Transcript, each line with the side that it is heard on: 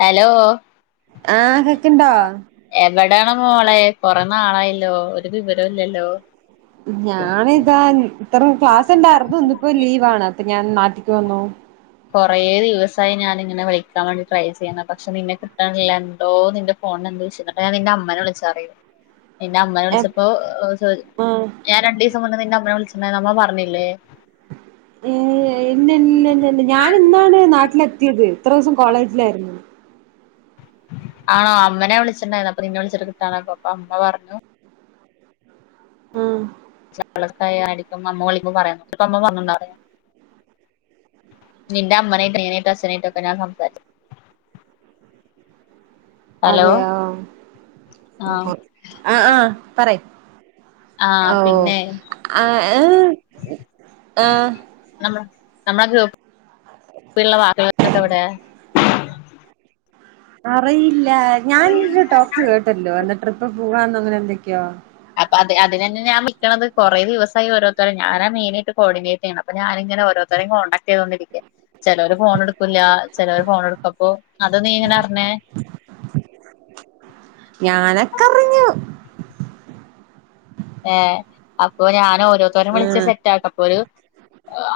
left: Hello
right: ആഹ് കേക്ക്ണ്ടോ
left: എവടാണ് മോളെ കൊറേനാളായല്ലോ ഒരു വിവരോംല്ലല്ലോ
right: ഞാനിതാ ഇത്ര ക്ലാസ് ണ്ടാരുന്നു ഇന്നിപ്പോ ലീവാണ് അപ്പ ഞാൻ നാട്ടിക്ക് വന്നു
left: കുറേ ദിവസായി ഞാനിങ്ങനെ വിളിക്കാൻ വേണ്ടി ട്രൈ ചെയ്യുന്നു പക്ഷെ നിന്നെ കിട്ടാനില്ല എന്തോ നിന്റെ ഫോണിനെന്തോ വിഷയം എന്നിട്ടഞാൻ നിന്റെ അമ്മേനെ വിളിച്ചറിയത് നിന്റെ അമ്മേന
right: എപ്പാ
left: വിളിച്ചപ്പോ ചോയിച്ചു ഞാൻ രണ്ടിസം മുമ്പ് നിന്റെ അമ്മനെ വിളിച്ചിട്ടുണ്ടായിരുന്ന് അമ്മ പറഞ്ഞില്ലേ
right: ഏഹ് ഇല്ലല്ലല്ല് ഞാൻ ഇന്നാണ് നാട്ടിലെത്തിയത് ഇത്ര ദിവസം കോളേജിലായിരുന്നു
left: ആണോ അമ്മേനെ വിളിച്ചിട്ടണ്ടായിരുന്നു അപ്പൊ നിന്ന വിളിച്ചിട്ട് കിട്ടതായപ്പൊ അമ്മ പറഞ്ഞു
right: ഉം
left: ചാലറ്റായ അടുക്കുമ്പോ അമ്മ വിളിക്കുമ്പോ പറയാ എന്നിട്ടും അമ്മ പറഞിണ്ടായിരുന്ന നിന്റെ അമ്മേനെയും അനിയനായിട്ടും അച്ഛനായിട്ടൊക്കെ ഞാൻ സംസാരിച്ചു [unintelligible]
right: അതെയോ
left: ആഹ്
right: ആഹ് ആഹ് പറയ്
left: ആഹ്
right: ഓഹ്
left: പിന്നെ
right: ആഹ് ഏഹ് ആഹ്
left: നമ്മ നമമ്മളെ ഗ്രൂപ്പി ഗ്രൂപ്പിലുള്ള ബാക്കിയുള്ളവരൊക്കെ എവിടെ
right: അറിയില്ല ഞാനിരു ടോക്ക് കേട്ടല്ലോ എന്ന് ട്രിപ്പ് പോവാന്ന് അങ്ങനെ എന്തൊക്കെയോ
left: അപ്പൊ അത് അതിനെന്നെ ഞാൻ വിളിക്കണത് കുറ ദിവസായി ഓരോരുത്തരെ ഞാനാ മെയിനായിട്ട് കോഡിനേറ്റ് ചെയ്യണത് അപ്പൊ ഞാനിങ്ങനെ കോണ്ടാക്ട് ചെയ്‌തോണ്ടിരിക്ക ചിലോര് ഫോൺ എടുക്കൂല്ല ചിലോവർ ഫോൺ എടുക്കപ്പോ അത് നീ ഇങ്ങനെ അറിഞ്ഞേ
right: ഞാനൊക്കെറിഞ്ഞു
left: ഏഹ് അപ്പൊ ഞാനെ ഓരോരുത്തരെയും വിളിച്
right: ആഹ്
left: സെറ്റ് ആക്ക അപ്പോ ഒരു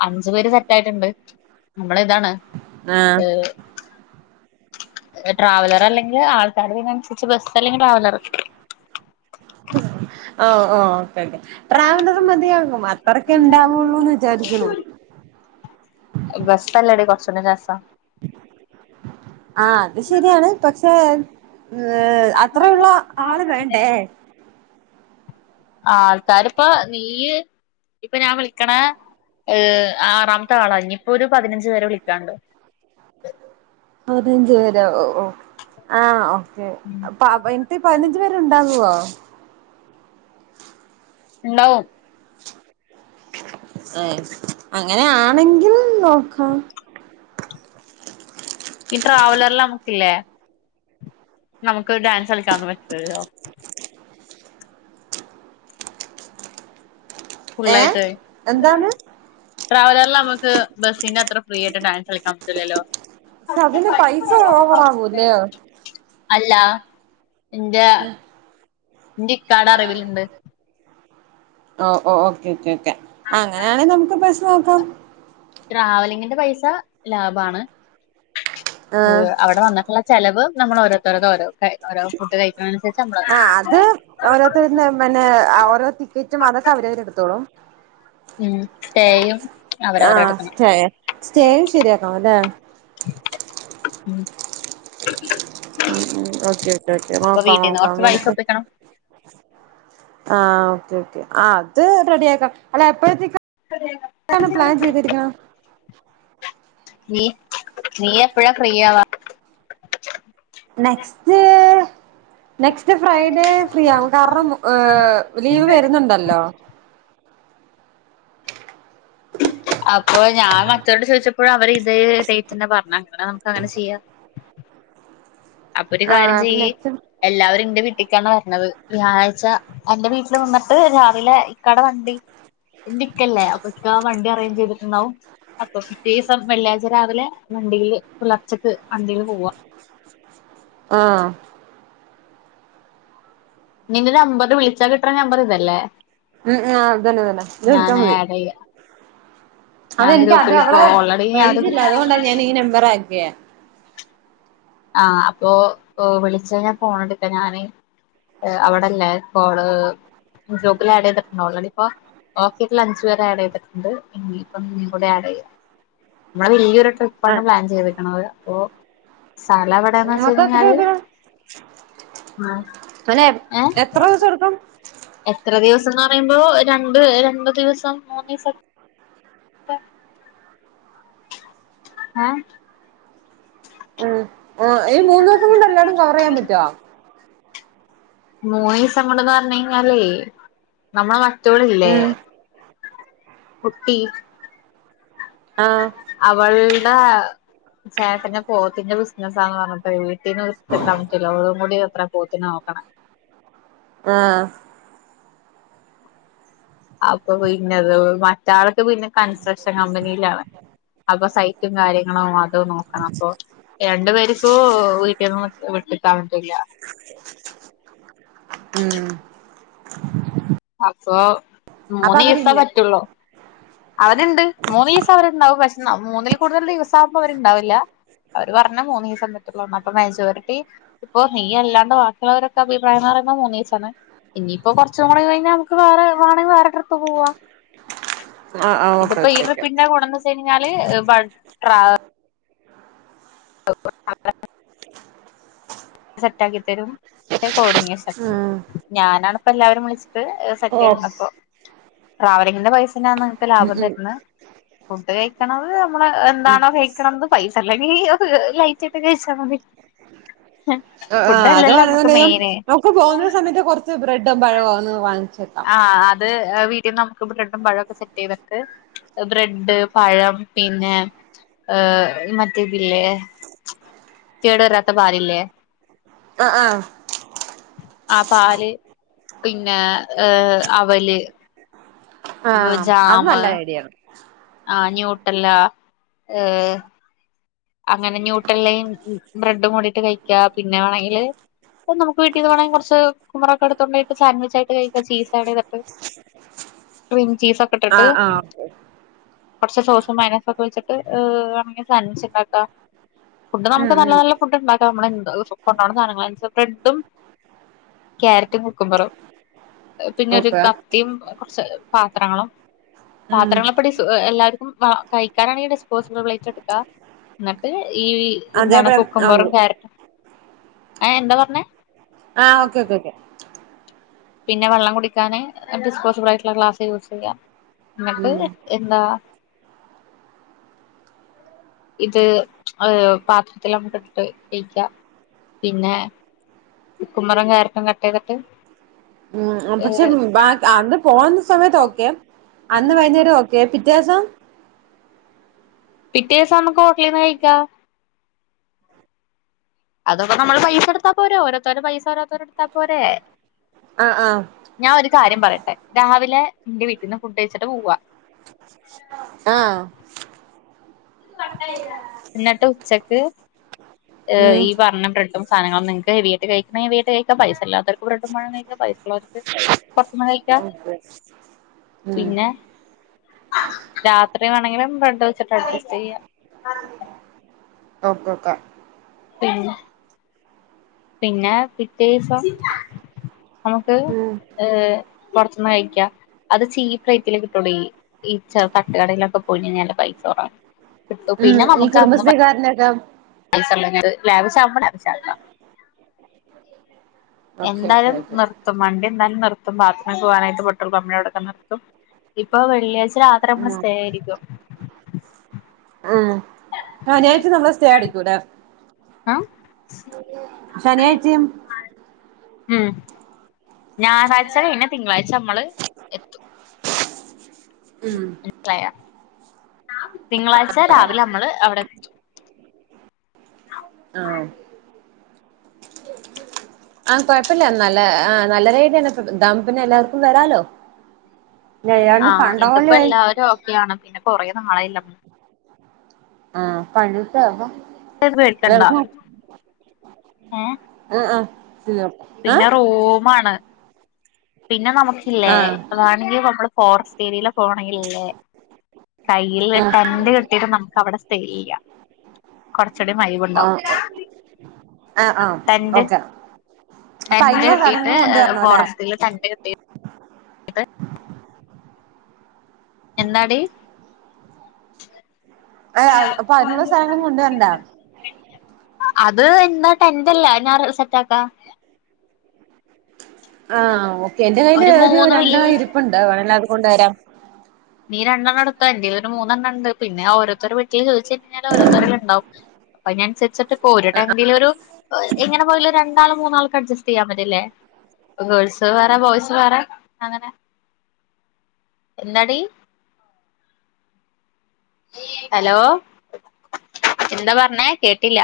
left: അഞ്ചു പേര് സെറ്റ് ആയിട്ടുണ്ട് നമ്മള ഇതാണ്
right: ആഹ്
left: ട്രാവലർ അല്ലെങ്കിൽ ആൾക്കാർ ഉള്ള തിനനുസരിച്ച് ബസ് അല്ലെങ്കിൽ ട്രാവലർ
right: ഓഹ് ഓഹ് ഓക്കേ ഓക്കേ ട്രാവലർ മതിയാകും അത്രൊക്കെ ഉണ്ടാവുള്ളൂന്ന് വിചാരിക്കണു
left: ബസ് അല്ലെ ടി കൊറച്ചും കൂടെ രസം
right: ആഹ് അത് ശരിയാണ് പക്ഷെ ഏഹ് അത്രയുള്ള ആള് വേണ്ടേ
left: ആൾക്കാരിപ്പ നീയ് ! ! ! ! ! ! ! ! ! !
right: പതിനഞ്ച് പേര ഓഹ് ഓഹ് ആഹ് ഓ ക്കെ അപ്പൊ അതിന്നത് പതിനഞ്ച് പേരുണ്ടാകുവോ
left: ഇണ്ടാകും
right: ഏഹ് അങ്ങനാണെങ്കിൽ നോക്കാം
left: ഈ ട്രാവലറിൽ നമുക്കില്ലേ നമുക്ക് ഡാൻസ് കളിക്കാനൊന്നും പറ്റൂലല്ലോ
right: ഏ
left: ഫുള്ളായിട്ട്
right: എന്താണ്
left: ട്രാവലറല് നമക്ക് ബസ്സിന്റെ അത്ര ഫ്രീ ആയിട്ട് ഡാൻസ് കളിക്കാൻ പറ്റുല്ലല്ലോ
right: പക്ഷെ അതിന്
left: പൈപ്പ്
right: പൈസ
left: വള്ളം ഓഫാക്കിയില്ല
right: ഓവറാവൂല്ലേ
left: അല്ല എന്റെ
right: ഇല്ല
left: എന്റെ ഇക്കാടെ അറിവിലുണ്ട്
right: ഓഹ് ഓഹ് ഓക്കെ ഓക്കെ ഓക്കെ അങ്ങനെയാണങ്കിൽ നമുക്ക് ബസ്സ് നോക്കാം
left: ട്രാവലിങ്ങിന്റെ പൈസ ലാഭാണ്
right: ആ
left: ഏഹ് അവിടെ വന്നിട്ടുള്ള ചെലവ് നമ്മൾ ഓരോത്തോരത് ഓരോ ഓരോ ഫുഡ് കഴിക്കണനുസരിച്ച് നമ്മള
right: ആഹ് അത് ഓരോരുത്തരുന്ന പിന്നെ ആഹ് ഓരോ ടിക്കറ്റും അതൊക്കെ അവരവര് എടുത്തോളും
left: ഉം സ്റ്റേയും അവരവര് എടുക്കണം
right: സ്റ്റെ ആഹ് സ്റ്റേയും ശരിയാക്കണം അല്ലെ
left: [unintelligible]
right: ഉം ഉം ഓക്കേ ഓക്കേ ഓക്കെ
left: അപ്പൊ
right: നോക്കാം
left: വീട്ടീന്ന്
right: നോക്കാം
left: കൊറച്ച് പൈസ
right: നമുക്ക്
left: ഒപ്പിക്കണം
right: ആഹ് ഓക്കേ ഓക്കേ ആഹ് അത് റെഡിയാക്കാം അല്ല എപ്പോഴത്തേക്ക എപ്പാണ് പ്ലാൻ ചെയ്തിരിക്കണേ
left: നീ നീ എപ്പഴാ ഫ്രീയാവാ
right: നെക്സ്റ്റ് നെക്സ്റ്റ് ഫ്രൈഡേ ഫ്രീ ആകും കാരണം ഏഹ് ലീവ് വരുന്നുണ്ടല്ലോ
left: അപ്പൊ ഞാൻ മറ്റവരോട് ചോദിച്ചപ്പോഴും അവർ ഇതെ ഡേറ്റ് തന്നെ പറഞ്ഞെ നമുക്ക് അങ്ങനെ ചെയ്യാം അപ്പ ഒരു കാര്യം
right: ആഹ് അപ്പൊ
left: ചെയ്യ്.
right: നെക്സ്റ്റ്
left: എല്ലാവരും എന്റെ വീട്ടിക്കാണ് വരണത്. വ്യാഴാഴ്ച. എന്റെ വീട്ടില് നിന്നിട്ട് രാവിലെ ഇക്കാടെ വണ്ടി ണ്ടിക്കല്ലേ. അപ്പൊ ഇക്കാ വണ്ടി അറേഞ്ച് ചെയ്തിട്ടൊണ്ടാവും. അപ്പൊ പിറ്റേ ദിവസം വെള്ളിയാഴ്ച രാവിലെ വണ്ടിയില് പുലർച്ചെക്ക് അന്തേൽ പോവ.
right: ആഹ്
left: നിന്റെ നമ്പെറിന് വിളിച്ചാ കിട്ടണ നമ്പെറ് ഇതല്ലേ?
right: ഉം ആഹ അതന്നെ ഇതന്നെ ഇത് വിളിച്ചാ
left: ഞാൻ
right: മതി.
left: ആഡ് ചെയ്യാ ഞാൻ
right: അതെനിക്ക് അത്
left: ഗ്രൂപ്പിൽ ഇപ്പോ
right: അവെടെ
left: ഓൾറെഡി ഞാനൊരു
right: റേഞ്ചില്ല. അതുകൊണ്ടാ ഞാനീ നെമ്പറാക്കിയേ.
left: ആഹ് അപ്പോ വിളിച്ച് കഴിഞ്ഞാ ഫോൺ എടുക്കാ നാനേ. ഓ അവെടെല്ലേ. ഇപ്പോള് ഗ്രൂപ്പിൽ ആഡ് ചെയ്തിട്ടുണ്ടോ ഓളടിപ്പോ? ഓഫീസിൽ അഞ്ച് പേരെ ആഡ് ചെയ്തിട്ടുണ്ട്. ഇനിപ്പ നീ കൂടെ ആഡ് ചെയ്യാം. ഞാൻ വെല്യാരു ട്രിപ്പാണ്
right: ആഹ്
left: പ്ലാൻ ചെയ്തേക്കണത്. ഓ സ്ഥലയെവിടെന്ന് വെച്ച്
right: മൊത്തം എത്ര
left: കഴിഞ്ഞാല്.
right: ദിവസം
left: ഓ
right: അനെ
left: ഏഹ്?
right: എത്ര ദിവസം എടുക്കും
left: എത്ര ദിവസെന്ന് പറയുമ്പോ, രണ്ട് രണ്ട് ദിവെസം മൂന്ന് ദിസക്കെ. പ്പ ആഹ്
right: ഉം ഓ ഈ മൂന്ന് ദിവസം കൊണ്ട് എല്ലാടവും കവെറ് ചെയ്യാൻ പറ്റുവോ?
left: മൂന്നു ദിവസംകൊണ്ട് എന്ന് പറഞ്ഞഞ് കഴിഞ്ഞാലേ നമ്മള മറ്റൊൾ ഇല്ലെ
right: ഉം
left: കുട്ടി
right: ആഹ്
left: അവൾടെ ചേട്ടെന് പോത്തിന്റെ ബിസ്നെസ്സാന്ന് പറഞ്ഞിട്ടേ. വീട്ടീന് വിട്ട് നിക്കാ പറ്റില്ല. ഓളും കൂടിയത്ര പോത്തിനെ നോക്കെണെ.
right: ആഹ്
left: അപ്പ പിന്നെത് മറ്റാളെക്കെ പിന്നെ കൺസ്ട്രക്ഷൻ കമ്പനിയിലാണ്. അപ്പം സൈറ്റും കാര്യങ്ങെളും. അത് നോക്കണം അപ്പൊ. രണ്ട്‌ പേരിപ്പോ വീട്ടിന്ന് വിട്ട്കാൻ പ്പറ്റില്ലാ
right: ഉം
left: അപ്പോ
right: അപ്പൊ
left: മൂന്ന് ഈസം
right: അവരില്ല
left: പറ്റുള്ളൂ. അവര്ണ്ട് മൂന്ന് ഈസം അവര്ണ്ടവും പക്ഷേ മൂന്നില് കൂടുതൽ ദിവസാമ്പോ അവര്ണ്ടാവില്ല. അവര് പറഞ്ഞേ മൂന്ന് ദിസം പറ്റുള്ളോ. അപ്പ മെജോറിറ്റി. ഇപ്പ നീ അല്ലാണ്ട് ബാക്കിയൊള്ളവരൊക്കെ അഭിപ്രായംന്ന് പറയുമ്പോ മൂന്നിവസാണ്. ഇനിയിപ്പോ കൊറച്ചും കൂടി കഴി. നമ്മക്ക് വേറെ വേണെങ്കി വേറെ ട്രിപ്പ് പോവാ.
right: ആഹ് ആഹ് ഓക്കെ
left: ഇതിപ്പം ഈ
right: ഓക്കെ ഓക്കെ
left: ട്രിപ്പിന്റെകൂടെന്നെ ത് കഴിഞ്ഞാല് വൺ ട്രാ [unintelligible] സെറ്റാക്കിത്തെരും. പിന്നെ കോഡിനേഷൻ.
right: ഉം
left: ഞാനാണിപ്പ എല്ലാവരിം വിളിച്ച്ട്ട് പ്രത്യേഹം
right: ഉം
left: വന്നപ്പോ. ട്രാവലിങ്ങിന്റെ പൈസ ഞാൻ നിങ്ങെക്ക് ലാഭം
right: ഉം
left: തെര്ന്ന് ഫുഡ് കഴിക്കണത് നമ്മെള്
right: ഉം
left: എന്താണോ കഴിക്കണത്. പൈസില്ലെങ്കിൽ ലൈറ്റായിട്ട് കഴിച്ചാ മതി.
right: ആഹ്
left: ഫുഡ്
right: ആഹ് അത്
left: അല്ലല്ലോ നമ്മുക്ക്
right: വേണോങ്കിന്ത് ചെയ്യും.
left: മെയിന്
right: നമ്മ്ക്ക് പോന്ന സമയത്ത് കൊറെച്ച് ബ്രെഡും പഴോന്ന് വാങ്ങിച്ച് വെ
left: ആഹ് അത് വീട്ടീന്ന് നമ്മക്ക് ബ്രഡും പഴവൊക്കെ സെറ്റ് ചെയ്തിട്ട്. ബ്രെഡ്, പഴം, പിന്നെ ഏഹ്, മറ്റ് ഇതില്ലേ. കേട് വെരാത്ത പാലില്ലേ?
right: ആഹ് ആഹ്
left: ആ പാല്, പിന്നെ ഏഹ് അവെല്.
right: ആഹ് അത് നല്ല ഐഡിയാണ്.
left: ആഹ് ഞൂട്ടെല്ല. ഏഹ് അങ്ങനെ ന്യൂട്ടെല്ലെയും ബ്രെഡും കൂടിട്ട് കഴിക്കാ. പിന്നെ വേണങ്കില്, ഇപ്പ നമ്മുക്ക് കിട്ടിയത് വേണെങ്കി കൊറെച്ച് ഉമ്മറാക്കടത്ത് കൊണ്ടോയിട്ട്, സാൻവിച്ചായി കഴിക്കാ. ചീസായി കട്ട്
right: [inaudible]
left: റിം ചീസൺ ക്കെ ട്ടിട്ട്
right: ആഹ് ആഹ് ഓക്കെ
left: കൊറെച്ച് സോസും മൈനസെക്കെ വെച്ചിട്ട് ങ് സാൻവിച്ചൊണ്ടാ ഫുഡ്
right: ഉം
left: നമ്മെക്ക് നല്ല
right: ഉം
left: നല്ല ഫുഡ് ഉണ്ടാക്കാം. നമ്മള് എന്ത് കൊണ്ടാണ് സാധനങ്ങള നനുസരിച്ച്. ബ്രെഡും. ക്യാരറ്റും കുക്കുബറും പിന്നെ ഒരു
right: ഓക്കെ
left: കത്തിയും കുറച്ച് പാത്രങ്ങളും
right: ഉം
left: പാത്രങ്ങളെ പടി എല്ലാവർക്കും കഴിക്കാനാണെങ്കി ഡിസ്പോസബിൾ പ്ലേറ്റ് ഇട്ക്ക ന്നട്ട് ഈ എന്താണ്
right: അതേപോലെ
left: കുക്കുംമ്പറും
right: ആഹ്
left: ക്യാരറ്റും ഏ എന്താ പറ്ഞ്ഞ
right: ആഹ് ഓക്കെ ഓക്കേ ഓക്കെ
left: പിന്നെ വെള്ളം കുടിക്കാന് ഡിസ്പോസിബിൾ ആയിട്ടുള്ള ഗ്ലാസ്സ് യൂസ് ചെയ്യാ ന്നട്ട്
right: ഉം
left: എന്താ ഇത് ഏ പാത്രത്തില് നമക്ക് ഇട്ട് കഴിക്കാ പിന്നെ കുക്കുബറും ക്യാരറ്റും കട്ട് ചെയ്തിട്ട്
right: പക്ഷെ അന്ന് പോകുന്ന സമയത്ത് ഓക്കെ അന്ന് വൈകുന്നേരം ഓക്കെ പിറ്റേദിവസം
left: പിറ്റേ ദിവസം നമുക്ക് ഹോട്ടലിൽ നിന്ന് കഴിക്കാ അതൊക്കെ നമ്മള് പൈസ എടുത്താ പോര ഓരത്തരു പൈസ ഓരോത്തരടെടുത്തൽ പോരേ
right: ആഹ് ആഹ്
left: ഞാൻ ഒരു കാര്യം പറയട്ടെ രാവിലെ ഇന്റെ വീട്ടീന്ന് ഫുഡ് കഴച്ചിട്ട് പോവാ
right: ആഹ്
left: എന്നിട്ട് ഉച്ചക്ക്
right: ഉം
left: ഈപറഞ്ഞ ബ്രഡും സധനങ്ങളുംങ്ങക്ക് ഹെവി ആയി് കഴിക്കുന്നവർക്ക് കഴിക്ക പസല്ലാത്തർക്ക് ബ്രഡും പഴം കഴിക്കാം പൈ [unintelligible] പൊറുത്തിന്ന് കഴിക്കാം
right: ഓക്കെ ഉം
left: പിന്നെ രാത്രി വേണമെങ്കിലും ബ്രെഡ് വെച്ചിട്ട് അഡ്ജസ്റ്റ് ചെയ്യാം
right: നോക്കിനോക്ക
left: പിന്നെ പിന്നെ പിറ്റേ ദിവസം നമുക്ക്
right: ഉം
left: എ പുറത്തന്ന് കഴിക്കാം അത് ചീപ്പ് റേറ്റിൽ കിട്ടുടി ഈ ച്ച തട്ടുകടയിലൊക്കെ പോയി നല്ല പൈസ കുറവാ കിട്ടു
right: ഉം
left: പിന്നെ നമുക്ക് അന്നും പ
right: [unintelligible]
left: ലാവിഷവുമ്പോൾ ലാവിഷവണം
right: ഓക്കെ ഓക്കെ
left: എന്തായാലും
right: ഓക്കെ
left: നിർത്തും വണ്ടി എന്തായാലും നിർത്തും ബാത്രറൂമൊക്ക പോകാനായിട്ട് പെട്രോൾ പമ്പിൻ്റെ അവിടെ ഒക്കെ നിർത്തും ഇപ്പൊ വെള്ളിയാഴ്ച രാത്രി
right: ഉം
left: നമ്മള് സ്റ്റേ അടിക്കും
right: ഉം ശനിയാഴ്ച നമ്മള് സ്റ്റേ അടിക്കൂലേ
left: ഉം
right: ശനിയാഴ്ചയും
left: ഉം ഞായറാഴ്ച കഴിഞ്ഞ തിങ്കളാഴ്ച നമ്മള് എത്തും
right: ഉം
left: മനസിലായ തിങ്കളാഴ്ച രാവിലെ നമ്മള് അവിടെ എത്തും
right: ആഹ് ആഹ കൊഴപ്പില്ല നല്ല ആ നല്ല രഡന്ന ദ പിന്നെ എല്ലാവർക്കും വരാലോ എല്ലാണ്ട്
left: ആഹ് ഇതിപ്പോ
right: പണ്ടപോലെ
left: എല്ലാവരും ഓക്കെയാണ് പിന്നെ കൊറേ നാളയിലെ
right: ആഹ [unintelligible]
left: [unintelligible] ഏഹ്
right: ആഹ് ആഹ്
left: പിന്നെ റൂമാണ് പിന്നെ നമുക്കില്ലേ
right: ആഹ്
left: വേണെങ്കി നമ്മള് ഫോറസ്റ്റ് ഏരിയയില പോണെങ്കിൽല്ലേ കയ്യിൽ ടെന്റ് കെട്ടിട്ട് നമുക്ക് അവിടെ സ്റ്റേ ചെയ്യാം കൊറച്ചൂടി വൈബ്
right: ആഹ്
left: ണ്ടാവും
right: ആഹ് ആഹ് ആഹ്
left: ടെൻ്റ്
right: ഓക്കെ അപ്പൊ
left: ടെൻ്റ്
right: അയിനുള്ള
left: കേട്ടിട്ട്
right: സാധനങ്ങൾ കൊണ്ടുവരണം അല്ലേ
left: ഫോറസ്റ്റിൽ ടെൻ്റ് കെട്ടിട്ട് ഇത് എന്താടി
right: ആഹ് അപ്പൊ അതിനുള്ള സ്ഥലങ്ങളൊന്നും കൊണ്ടുവരണ്ട
left: അത് ഇന്ന ടെൻറ്ല്ല അഹ് ഞാൻ സെറ്റ് ആക്കാ
right: ആഹ് ഓക്കെ എന്റെ കയ്യിൽ ഒരു
left: മൂന്ന്
right: രണ്ടെണ്ണം
left: വല്യ
right: ഇരിപ്പ്ണ്ട് വേണെല്ല അത് കൊണ്ട് വരാം
left: നീ രണ്ടെണ്ണംടുത്ത എന്ൽ ഒരു മൂന്നെണ്ണം ഉണ്ട് പിന്നെ ഓരുത്തരു വട്ടി ചോദിച്ച കഴിഞ്ഞാ ഓരോത്തരുണ്ടാവും അപ്പൊ ഇതിന അനുസരിച്ചിട്ട് ഒരുടടെെങ്കിലും ഒരു എങ്ങനെ പോയ ഒരു രണ്ടാൾ മൂന്നാൾ അഡ്സ്റ്റ് ചെയ്യാൻ പറ്റില്ലേ ഗേൾസ് വേറെ ബോയ്സ് വേറെ അങ്ങനെ എന്താടി ഹലോ എന്താ പറഞ്ഞേ കേട്ടില്ല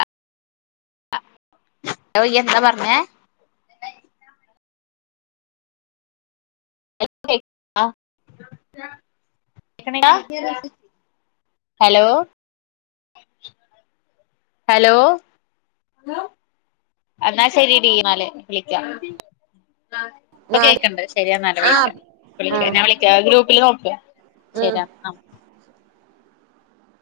left: യ്യ് എന്താ പറഞ്ഞേ [unintelligible] [unintelligible] ഹലോ ഹലോ എന്നാ ശരിഡീ ന്നാ വിളിക്കാം പ്പ
right: ആഹ്
left: കേൾക്ണ്ട് ശരിയെന്നല്ല വിളിക്ക
right: ആഹ്
left: വിള
right: ആഹ്
left: ഞാൻ വിളിക്കാ ഗ്രൂപ്പില് നോക്
right: ഉം
left: ആഹ